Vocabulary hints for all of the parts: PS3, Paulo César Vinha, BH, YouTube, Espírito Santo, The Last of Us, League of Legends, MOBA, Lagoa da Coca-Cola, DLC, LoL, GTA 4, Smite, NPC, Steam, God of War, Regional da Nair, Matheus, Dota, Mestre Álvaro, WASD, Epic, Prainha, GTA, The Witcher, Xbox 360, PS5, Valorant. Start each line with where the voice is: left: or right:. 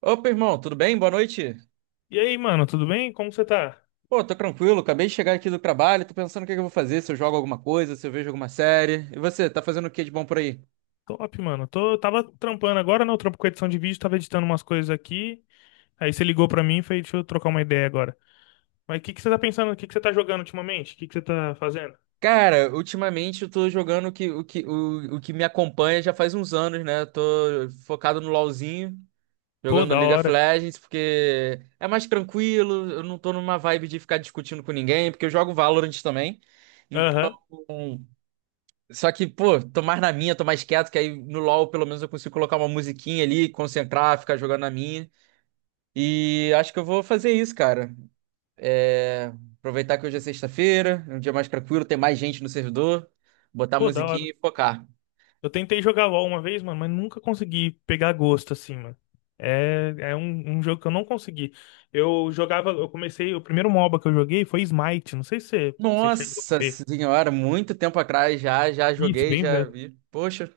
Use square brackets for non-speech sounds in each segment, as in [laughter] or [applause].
right: Opa, irmão, tudo bem? Boa noite.
left: E aí, mano, tudo bem? Como você tá?
right: Pô, tô tranquilo, acabei de chegar aqui do trabalho, tô pensando o que que eu vou fazer, se eu jogo alguma coisa, se eu vejo alguma série. E você, tá fazendo o que de bom por aí?
left: Top, mano. Tava trampando agora, né? Eu trampo com edição de vídeo, tava editando umas coisas aqui. Aí você ligou pra mim e falei, deixa eu trocar uma ideia agora. Mas o que que você tá pensando? O que que você tá jogando ultimamente? O que que você tá fazendo?
right: Cara, ultimamente eu tô jogando o que me acompanha já faz uns anos, né? Eu tô focado no LoLzinho,
left: Pô,
right: jogando
left: da
right: League of
left: hora.
right: Legends, porque é mais tranquilo, eu não tô numa vibe de ficar discutindo com ninguém, porque eu jogo Valorant também. Então,
left: Aham.
right: só que, pô, tô mais na minha, tô mais quieto, que aí no LoL pelo menos eu consigo colocar uma musiquinha ali, concentrar, ficar jogando na minha. E acho que eu vou fazer isso, cara. É, Aproveitar que hoje é sexta-feira, é um dia mais tranquilo, tem mais gente no servidor, botar a
left: Pô, da hora.
right: musiquinha e focar.
left: Eu tentei jogar LoL uma vez, mano, mas nunca consegui pegar gosto assim, mano. É um jogo que eu não consegui. Eu jogava, eu comecei, o primeiro MOBA que eu joguei foi Smite. Não sei se você chegou a
right: Nossa
left: ver.
right: senhora, muito tempo atrás já
left: Isso,
right: joguei,
left: bem
right: já
left: velho.
right: vi. Poxa.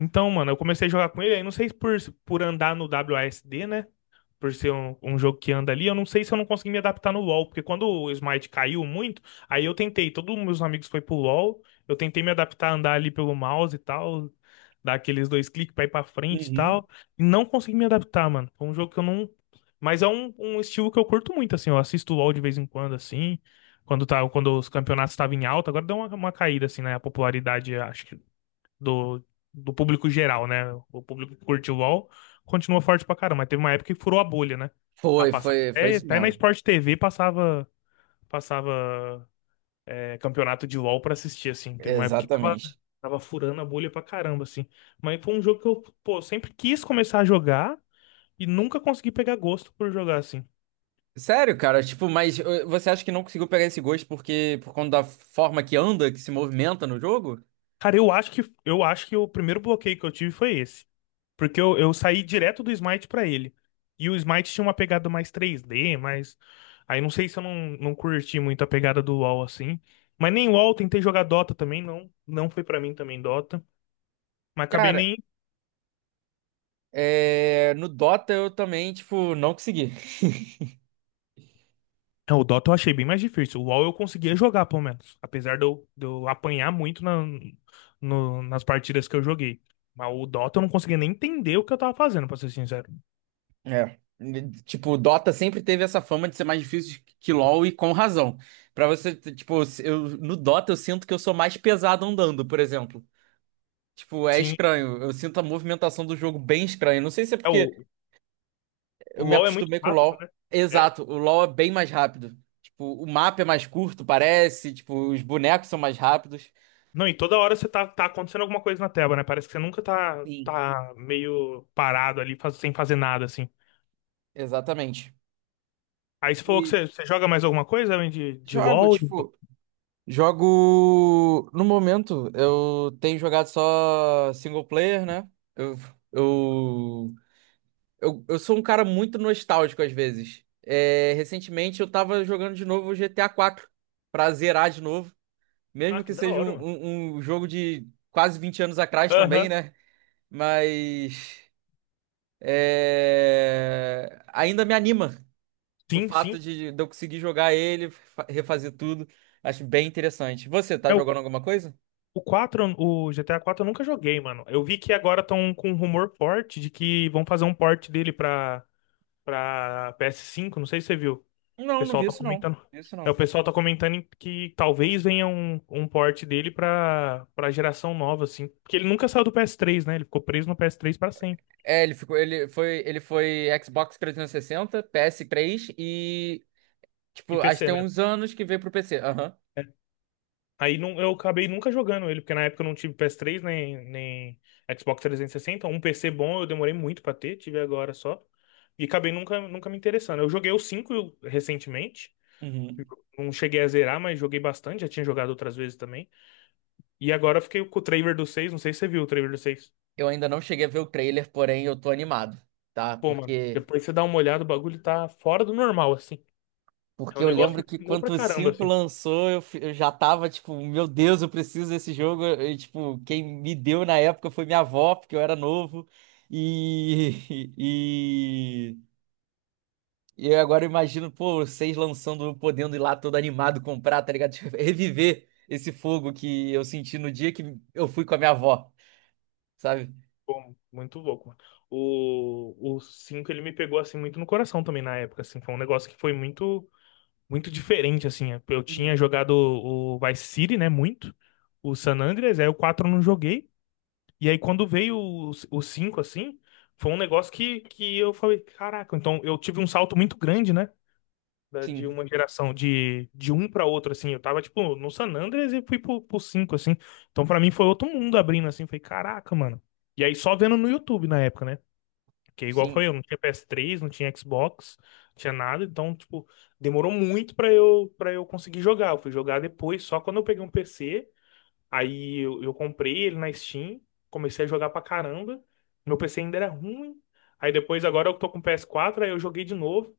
left: Então, mano, eu comecei a jogar com ele, aí não sei se por andar no WASD, né? Por ser um jogo que anda ali, eu não sei se eu não consegui me adaptar no LoL, porque quando o Smite caiu muito, aí eu tentei, todos os meus amigos foi pro LoL, eu tentei me adaptar a andar ali pelo mouse e tal, dar aqueles dois cliques pra ir pra frente e
right: Uhum.
left: tal, e não consegui me adaptar, mano. É um jogo que eu não. Mas é um estilo que eu curto muito, assim, eu assisto o LoL de vez em quando, assim, quando, tá, quando os campeonatos estavam em alta, agora deu uma caída, assim, né? A popularidade, acho que do, do público geral, né? O público que curte o LoL continua forte pra caramba, mas teve uma época que furou a bolha, né? Tá
right: Foi,
left: passando,
right: foi, foi
left: até,
right: isso
left: até na
right: mesmo.
left: Sport TV passava, passava campeonato de LoL pra assistir, assim. Teve uma época que tava,
right: Exatamente.
left: tava furando a bolha pra caramba, assim. Mas foi um jogo que eu, pô, sempre quis começar a jogar e nunca consegui pegar gosto por jogar, assim.
right: Sério, cara, tipo, mas você acha que não conseguiu pegar esse gosto porque por conta da forma que anda, que se movimenta no jogo?
left: Cara, eu acho que o primeiro bloqueio que eu tive foi esse. Porque eu saí direto do Smite pra ele. E o Smite tinha uma pegada mais 3D, mas. Aí não sei se eu não curti muito a pegada do LoL assim. Mas nem LoL, tentei jogar Dota também, não. Não foi pra mim também Dota. Mas acabei
right: Cara,
left: nem.
right: é, no Dota eu também, tipo, não consegui.
left: É, o Dota eu achei bem mais difícil. O LoL eu conseguia jogar, pelo menos. Apesar de eu apanhar muito na, nas partidas que eu joguei. Mas o Dota eu não conseguia nem entender o que eu tava fazendo, pra ser sincero.
right: É. Tipo, o Dota sempre teve essa fama de ser mais difícil que LoL e com razão. Pra você, tipo, eu, no Dota eu sinto que eu sou mais pesado andando, por exemplo. Tipo, é
left: Sim,
right: estranho. Eu sinto a movimentação do jogo bem estranha. Não sei se é
left: é,
right: porque
left: o,
right: eu
left: o
right: me
left: LoL é muito
right: acostumei com o
left: rápido,
right: LoL.
left: né? É.
right: Exato, o LoL é bem mais rápido. Tipo, o mapa é mais curto, parece. Tipo, os bonecos são mais rápidos.
left: Não, e toda hora você tá acontecendo alguma coisa na tela, né? Parece que você nunca tá,
right: Sim.
left: tá meio parado ali, sem fazer nada, assim.
right: Exatamente.
left: Aí você falou que
right: E
left: você joga mais alguma coisa além de
right: jogo,
left: LoL?
right: tipo, jogo. No momento, eu tenho jogado só single player, né? Eu, eu, eu sou um cara muito nostálgico às vezes. É, recentemente eu tava jogando de novo o GTA 4 pra zerar de novo.
left: Ah,
right: Mesmo
left: que
right: que
left: da
right: seja
left: hora,
right: um,
left: mano.
right: um, um jogo de quase 20 anos atrás também,
left: Aham.
right: né? Mas é, ainda me anima o
left: Sim,
right: fato
left: sim.
right: de eu conseguir jogar ele, refazer tudo. Acho bem interessante. Você tá
left: É, o,
right: jogando alguma coisa?
left: o quatro, o GTA 4 eu nunca joguei, mano. Eu vi que agora estão com um rumor forte de que vão fazer um port dele pra PS5. Não sei se você viu. O
right: Não, não
left: pessoal
right: vi
left: tá
right: isso não.
left: comentando.
right: Vi isso
left: É, o
right: não.
left: pessoal tá comentando que talvez venha um port dele pra geração nova, assim. Porque ele nunca saiu do PS3, né? Ele ficou preso no PS3 pra sempre.
right: É, ele ficou, ele foi Xbox 360, PS3 e
left: E
right: tipo, acho que
left: PC,
right: tem
left: né?
right: uns anos que veio pro PC. Aham.
left: É. Aí não, eu acabei nunca jogando ele, porque na época eu não tive PS3 nem Xbox 360. Um PC bom eu demorei muito pra ter, tive agora só. E acabei nunca me interessando. Eu joguei o 5 recentemente.
right: Uhum.
left: Não cheguei a zerar, mas joguei bastante. Já tinha jogado outras vezes também. E agora eu fiquei com o trailer do seis. Não sei se você viu o trailer do seis.
right: Eu ainda não cheguei a ver o trailer, porém eu tô animado, tá?
left: Pô, mano,
right: Porque
left: depois você dá uma olhada, o bagulho tá fora do normal, assim. É um
right: porque eu
left: negócio que
right: lembro
left: me
right: que
left: pegou
right: quando
left: pra
right: o
left: caramba,
right: 5
left: assim.
right: lançou, eu, eu já tava tipo, meu Deus, eu preciso desse jogo. E, tipo, quem me deu na época foi minha avó, porque eu era novo. E, [laughs] e eu agora imagino, pô, vocês lançando, eu podendo ir lá todo animado comprar, tá ligado? [laughs] Tipo, reviver esse fogo que eu senti no dia que eu fui com a minha avó, sabe?
left: Pô, muito louco, mano. O 5 ele me pegou, assim, muito no coração também na época, assim. Foi um negócio que foi muito diferente, assim. Eu tinha
right: Uhum.
left: jogado o Vice City, né, muito. O San Andreas, aí o 4 eu não joguei. E aí quando veio o 5 assim, foi um negócio que eu falei, caraca, então eu tive um salto muito grande, né? De
right: Sim,
left: uma geração de um pra outro, assim. Eu tava, tipo, no San Andreas e fui pro 5 assim. Então, pra mim, foi outro mundo abrindo, assim. Falei, caraca, mano. E aí, só vendo no YouTube na época, né? Porque igual
right: sim.
left: foi eu, não tinha PS3, não tinha Xbox, não tinha nada. Então, tipo, demorou muito pra eu conseguir jogar. Eu fui jogar depois, só quando eu peguei um PC. Aí eu comprei ele na Steam, comecei a jogar pra caramba. Meu PC ainda era ruim. Aí depois, agora eu tô com PS4, aí eu joguei de novo.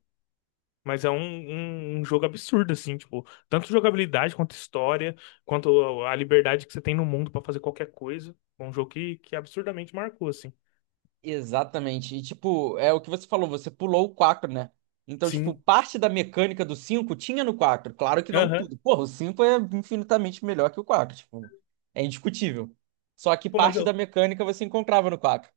left: Mas é um jogo absurdo, assim, tipo, tanto jogabilidade quanto história, quanto a liberdade que você tem no mundo pra fazer qualquer coisa. É um jogo que absurdamente marcou, assim.
right: Exatamente. E, tipo, é o que você falou, você pulou o 4, né? Então, tipo,
left: Sim.
right: parte da mecânica do 5 tinha no 4. Claro que não
left: Aham.
right: tudo. Porra, o 5 é infinitamente melhor que o 4. Tipo, é indiscutível. Só que
left: Pô, mas
right: parte da
left: eu,
right: mecânica você encontrava no 4.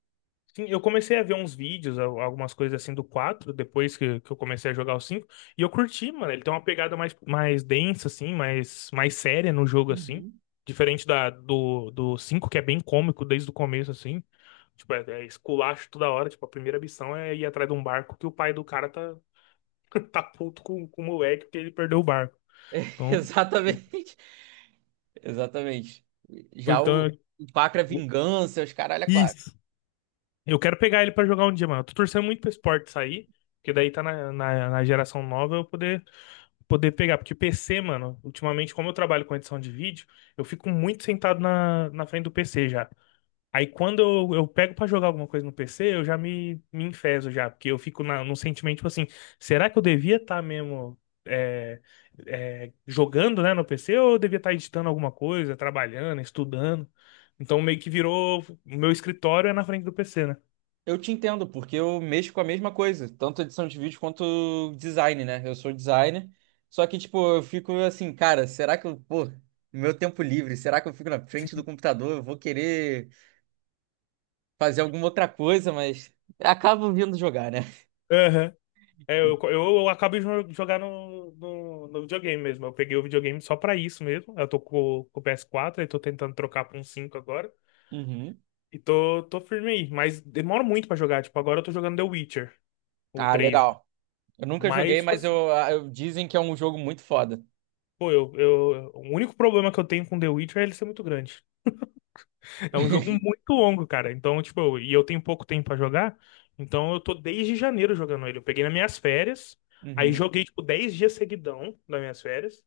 left: sim, eu comecei a ver uns vídeos, algumas coisas assim do 4 depois que eu comecei a jogar o 5 e eu curti, mano. Ele tem uma pegada mais densa, assim, mais séria no jogo, assim.
right: Uhum.
left: Diferente do 5 que é bem cômico desde o começo, assim. Tipo, é esculacho toda hora. Tipo, a primeira missão é ir atrás de um barco que o pai do cara tá, [laughs] tá puto com o moleque porque ele perdeu o barco.
right: [laughs]
left: Então,
right: Exatamente. Exatamente. Já o,
left: então,
right: o 4 é vingança, os caralho é 4.
left: isso. Eu quero pegar ele pra jogar um dia, mano. Eu tô torcendo muito pra esse port sair, porque daí tá na geração nova eu poder pegar. Porque o PC, mano, ultimamente, como eu trabalho com edição de vídeo, eu fico muito sentado na frente do PC já. Aí quando eu pego pra jogar alguma coisa no PC, eu já me enfezo já, porque eu fico num sentimento tipo assim, será que eu devia estar mesmo é, jogando, né, no PC ou eu devia estar editando alguma coisa, trabalhando, estudando? Então meio que virou, o meu escritório é na frente do PC, né?
right: Eu te entendo, porque eu mexo com a mesma coisa, tanto edição de vídeo quanto design, né? Eu sou designer, só que, tipo, eu fico assim, cara, será que eu, pô, no meu tempo livre, será que eu fico na frente do computador? Eu vou querer fazer alguma outra coisa, mas acabo vindo jogar, né?
left: Aham. É, eu, eu,
right: [laughs]
left: eu acabo de jogar no videogame mesmo. Eu peguei o videogame só pra isso mesmo. Eu tô com o PS4 e tô tentando trocar pra um 5 agora.
right: Uhum.
left: E tô firme aí, mas demora muito pra jogar. Tipo, agora eu tô jogando The Witcher, o
right: Ah,
left: 3,
right: legal. Eu nunca joguei,
left: mas, tipo
right: mas
left: assim,
right: dizem que é um jogo muito foda.
left: pô, o único problema que eu tenho com The Witcher é ele ser muito grande. É um jogo
right: [laughs]
left: muito longo, cara. Então, tipo, e eu tenho pouco tempo pra jogar, então eu tô desde janeiro jogando ele. Eu peguei nas minhas férias, aí
right: Uhum.
left: joguei, tipo, 10 dias seguidão nas minhas férias.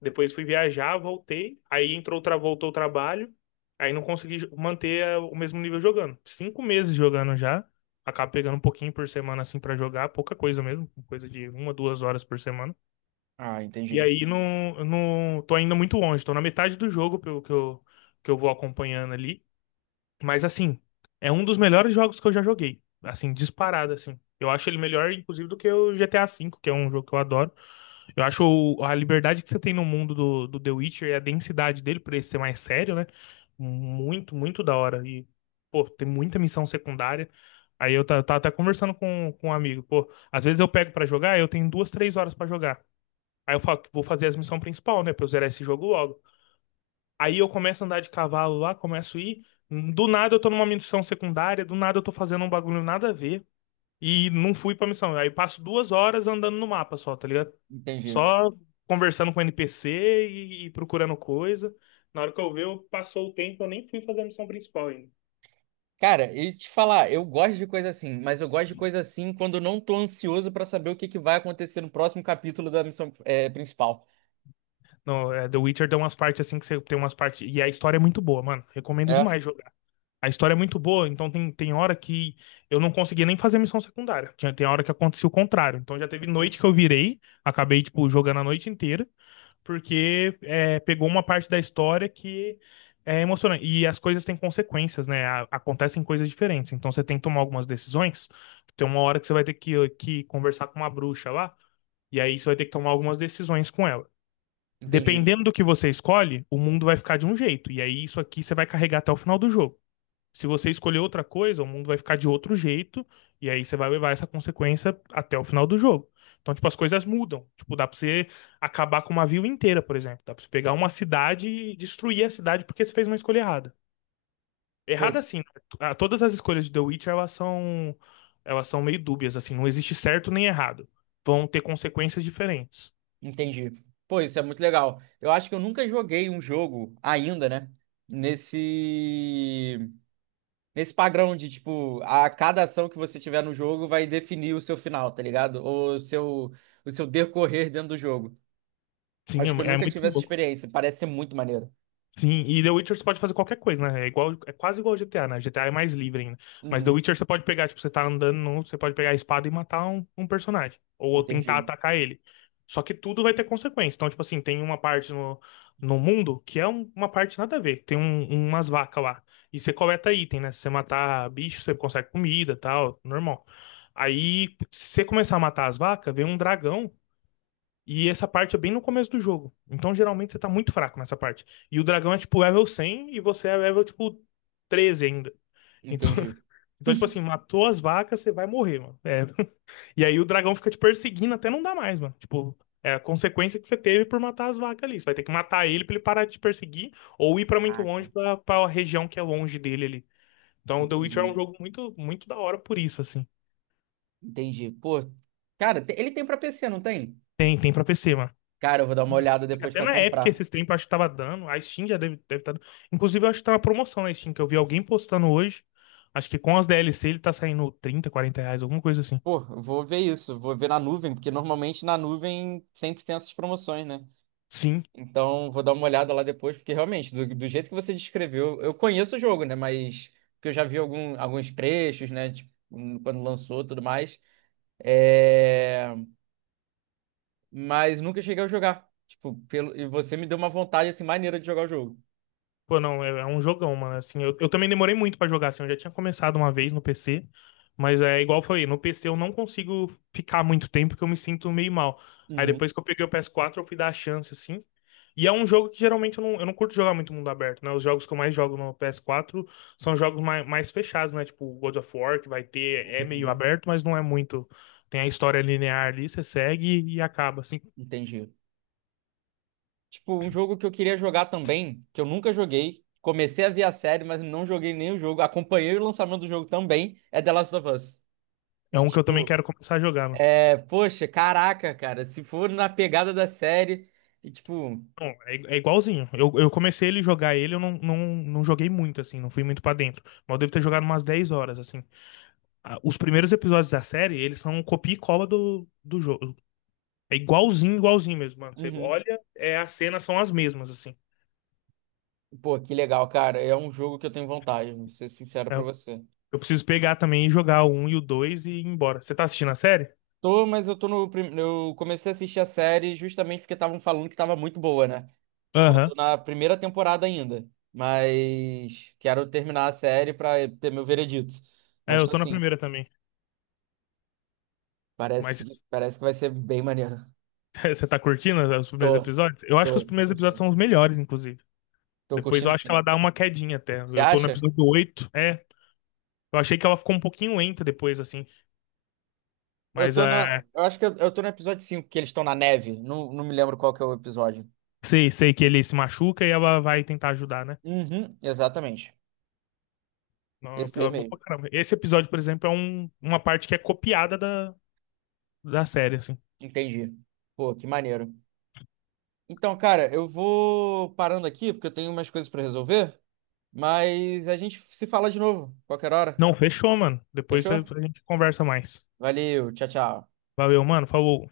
left: Depois fui viajar, voltei. Aí entrou, voltou o trabalho. Aí não consegui manter o mesmo nível jogando. 5 meses jogando já. Acabo pegando um pouquinho por semana assim pra jogar, pouca coisa mesmo, coisa de uma, duas horas por semana.
right: Ah,
left: E
right: entendi.
left: aí não, não tô ainda muito longe, tô na metade do jogo pelo que que eu vou acompanhando ali. Mas assim, é um dos melhores jogos que eu já joguei. Assim, disparado, assim. Eu acho ele melhor, inclusive, do que o GTA V, que é um jogo que eu adoro. Eu acho a liberdade que você tem no mundo do The Witcher e a densidade dele, por ele ser mais sério, né? Muito da hora. E, pô, tem muita missão secundária. Aí eu tava até conversando com um amigo. Pô, às vezes eu pego pra jogar, eu tenho duas, três horas pra jogar. Aí eu falo que vou fazer as missões principal, né? Pra eu zerar esse jogo logo. Aí eu começo a andar de cavalo lá, começo a ir. Do nada eu tô numa missão secundária, do nada eu tô fazendo um bagulho nada a ver. E não fui pra missão. Aí passo duas horas andando no mapa só, tá ligado?
right: Entendi.
left: Só conversando com NPC e procurando coisa. Na hora que eu ver, eu passou o tempo, eu nem fui fazer a missão principal ainda.
right: Cara, e te falar, eu gosto de coisa assim, mas eu gosto de coisa assim quando eu não tô ansioso pra saber o que que vai acontecer no próximo capítulo da missão principal.
left: Não, é, The Witcher tem umas partes assim que você tem umas partes. E a história é muito boa, mano. Recomendo
right: É?
left: demais jogar. A história é muito boa, então tem hora que eu não conseguia nem fazer missão secundária. Tinha, tem hora que acontecia o contrário. Então já teve
right: Uhum.
left: noite que eu virei, acabei, tipo, jogando a noite inteira, porque pegou uma parte da história que é emocionante. E as coisas têm consequências, né? Acontecem coisas diferentes. Então você tem que tomar algumas decisões. Tem uma hora que você vai ter que conversar com uma bruxa lá, e aí você vai ter que tomar algumas decisões com ela.
right: Entendi.
left: Dependendo do que você escolhe, o mundo vai ficar de um jeito. E aí isso aqui você vai carregar até o final do jogo. Se você escolher outra coisa, o mundo vai ficar de outro jeito, e aí você vai levar essa consequência até o final do jogo. Então, tipo, as coisas mudam. Tipo, dá pra você acabar com uma vila inteira, por exemplo. Dá pra você pegar uma cidade e destruir a cidade porque você fez uma escolha errada.
right: Pois,
left: Errada assim, né? Todas as escolhas de The Witcher, elas são meio dúbias, assim. Não existe certo nem errado. Vão ter consequências diferentes.
right: entendi. Pô, isso é muito legal. Eu acho que eu nunca joguei um jogo ainda, né? Nesse nesse padrão de tipo, a cada ação que você tiver no jogo vai definir o seu final, tá ligado? Ou o seu, o seu decorrer dentro do jogo.
left: Sim,
right: Acho que eu
left: é
right: nunca
left: muito
right: tive essa
left: louco.
right: experiência. Parece ser muito maneiro.
left: Sim, e The Witcher você pode fazer qualquer coisa, né? É igual, é quase igual ao GTA, né? GTA é mais livre ainda. Mas The
right: Uhum.
left: Witcher você pode pegar, tipo, você tá andando, você pode pegar a espada e matar um personagem. Ou tentar
right: Entendi.
left: atacar ele. Só que tudo vai ter consequência. Então, tipo assim, tem uma parte no mundo que é uma parte nada a ver. Tem umas vacas lá. E você coleta item, né? Se você matar bicho, você consegue comida, e tal, normal. Aí, se você começar a matar as vacas, vem um dragão e essa parte é bem no começo do jogo. Então, geralmente, você tá muito fraco nessa parte. E o dragão é tipo level 100 e você é level tipo 13 ainda. Então,
right: Entendi.
left: [laughs] então tipo assim, matou as vacas, você vai morrer, mano. É. [laughs] E aí o dragão fica te perseguindo até não dar mais, mano. Tipo, é a consequência que você teve por matar as vacas ali. Você vai ter que matar ele pra ele parar de te perseguir ou ir pra muito
right: Caraca,
left: longe, pra região que é longe dele ali. Então, o The Witcher é um
right: entendi.
left: jogo muito da hora por isso, assim.
right: Entendi. Pô, cara, ele tem pra PC, não tem?
left: Tem pra PC, mano.
right: Cara, eu vou dar uma olhada depois
left: Até
right: pra
left: na Epic
right: comprar.
left: esses tempos, acho que tava dando. A Steam já deve estar dando. Inclusive, eu acho que tá na promoção na Steam, que eu vi alguém postando hoje. Acho que com as DLC ele tá saindo R$ 30, 40, alguma coisa assim.
right: Pô, eu vou ver isso, vou ver na nuvem, porque normalmente na nuvem sempre tem essas promoções, né?
left: Sim.
right: Então, vou dar uma olhada lá depois, porque realmente, do jeito que você descreveu, eu conheço o jogo, né? Mas porque eu já vi algum, alguns trechos, né? Tipo, quando lançou e tudo mais. É... mas nunca cheguei a jogar. Tipo, pelo... e você me deu uma vontade assim maneira de jogar o jogo.
left: Pô, não, é, é um jogão, mano. Assim, eu também demorei muito pra jogar, assim, eu já tinha começado uma vez no PC, mas é igual eu falei, no PC eu não consigo ficar muito tempo porque eu me sinto meio mal. Aí
right: Uhum.
left: depois que eu peguei o PS4, eu fui dar a chance, assim. E é um jogo que geralmente eu não curto jogar muito mundo aberto, né? Os jogos que eu mais jogo no PS4 são jogos mais fechados, né? Tipo God of War, que vai ter, é meio aberto, mas não é muito. Tem a história linear ali, você segue e acaba, assim.
right: Entendi. Tipo, um jogo que eu queria jogar também, que eu nunca joguei. Comecei a ver a série, mas não joguei nem o jogo. Acompanhei o lançamento do jogo também, é The Last of Us.
left: É
right: E,
left: um que eu também
right: tipo,
left: quero começar a jogar, mano.
right: é, poxa, caraca, cara, se for na pegada da série, e tipo,
left: Não, é igualzinho. Eu comecei ele jogar ele, eu não, não, não joguei muito, assim, não fui muito pra dentro. Mas eu devo ter jogado umas 10 horas, assim. Os primeiros episódios da série, eles são copia e cola do jogo. É igualzinho, igualzinho mesmo, mano. Você
right: uhum.
left: olha, é, as cenas são as mesmas, assim.
right: Pô, que legal, cara. É um jogo que eu tenho vontade, vou ser sincero
left: É,
right: pra
left: Eu,
right: você.
left: eu preciso pegar também e jogar o um e o 2 e ir embora. Você tá assistindo a série?
right: Tô, mas eu tô no. Eu comecei a assistir a série justamente porque estavam falando que tava muito boa, né? Tipo, eu
left: Aham.
right: tô na primeira temporada ainda. Mas quero terminar a série pra ter meu veredito.
left: É,
right: Mas
left: eu
right: tô
left: tô na
right: assim,
left: primeira também. Mas
right: parece, parece que vai ser bem maneiro.
left: [laughs] você tá curtindo os primeiros
right: Tô,
left: episódios? Eu acho que os
right: tô
left: primeiros episódios
right: curtindo.
left: são os melhores, inclusive.
right: Tô
left: Depois
right: curtindo
left: eu acho que ela
right: sim.
left: dá uma quedinha até.
right: Você
left: Eu tô no
right: acha?
left: episódio 8. Eu achei que ela ficou um pouquinho lenta depois, assim.
right: Eu
left: Mas
right: tô na.
left: é,
right: Eu acho que eu tô no episódio 5 que eles estão na neve. Não, não me lembro qual que é o episódio.
left: sei que ele se machuca e ela vai tentar ajudar, né?
right: Uhum, exatamente.
left: Não, é um
right: Esse daí
left: episódio bom
right: mesmo.
left: pra caramba. Esse episódio, por exemplo, é uma parte que é copiada da série, assim.
right: Entendi. Pô, que maneiro. Então, cara, eu vou parando aqui porque eu tenho umas coisas pra resolver, mas a gente se fala de novo, qualquer hora.
left: Não, fechou, mano. Depois a
right: Fechou?
left: gente conversa mais.
right: Valeu, tchau, tchau.
left: Valeu, mano. Falou.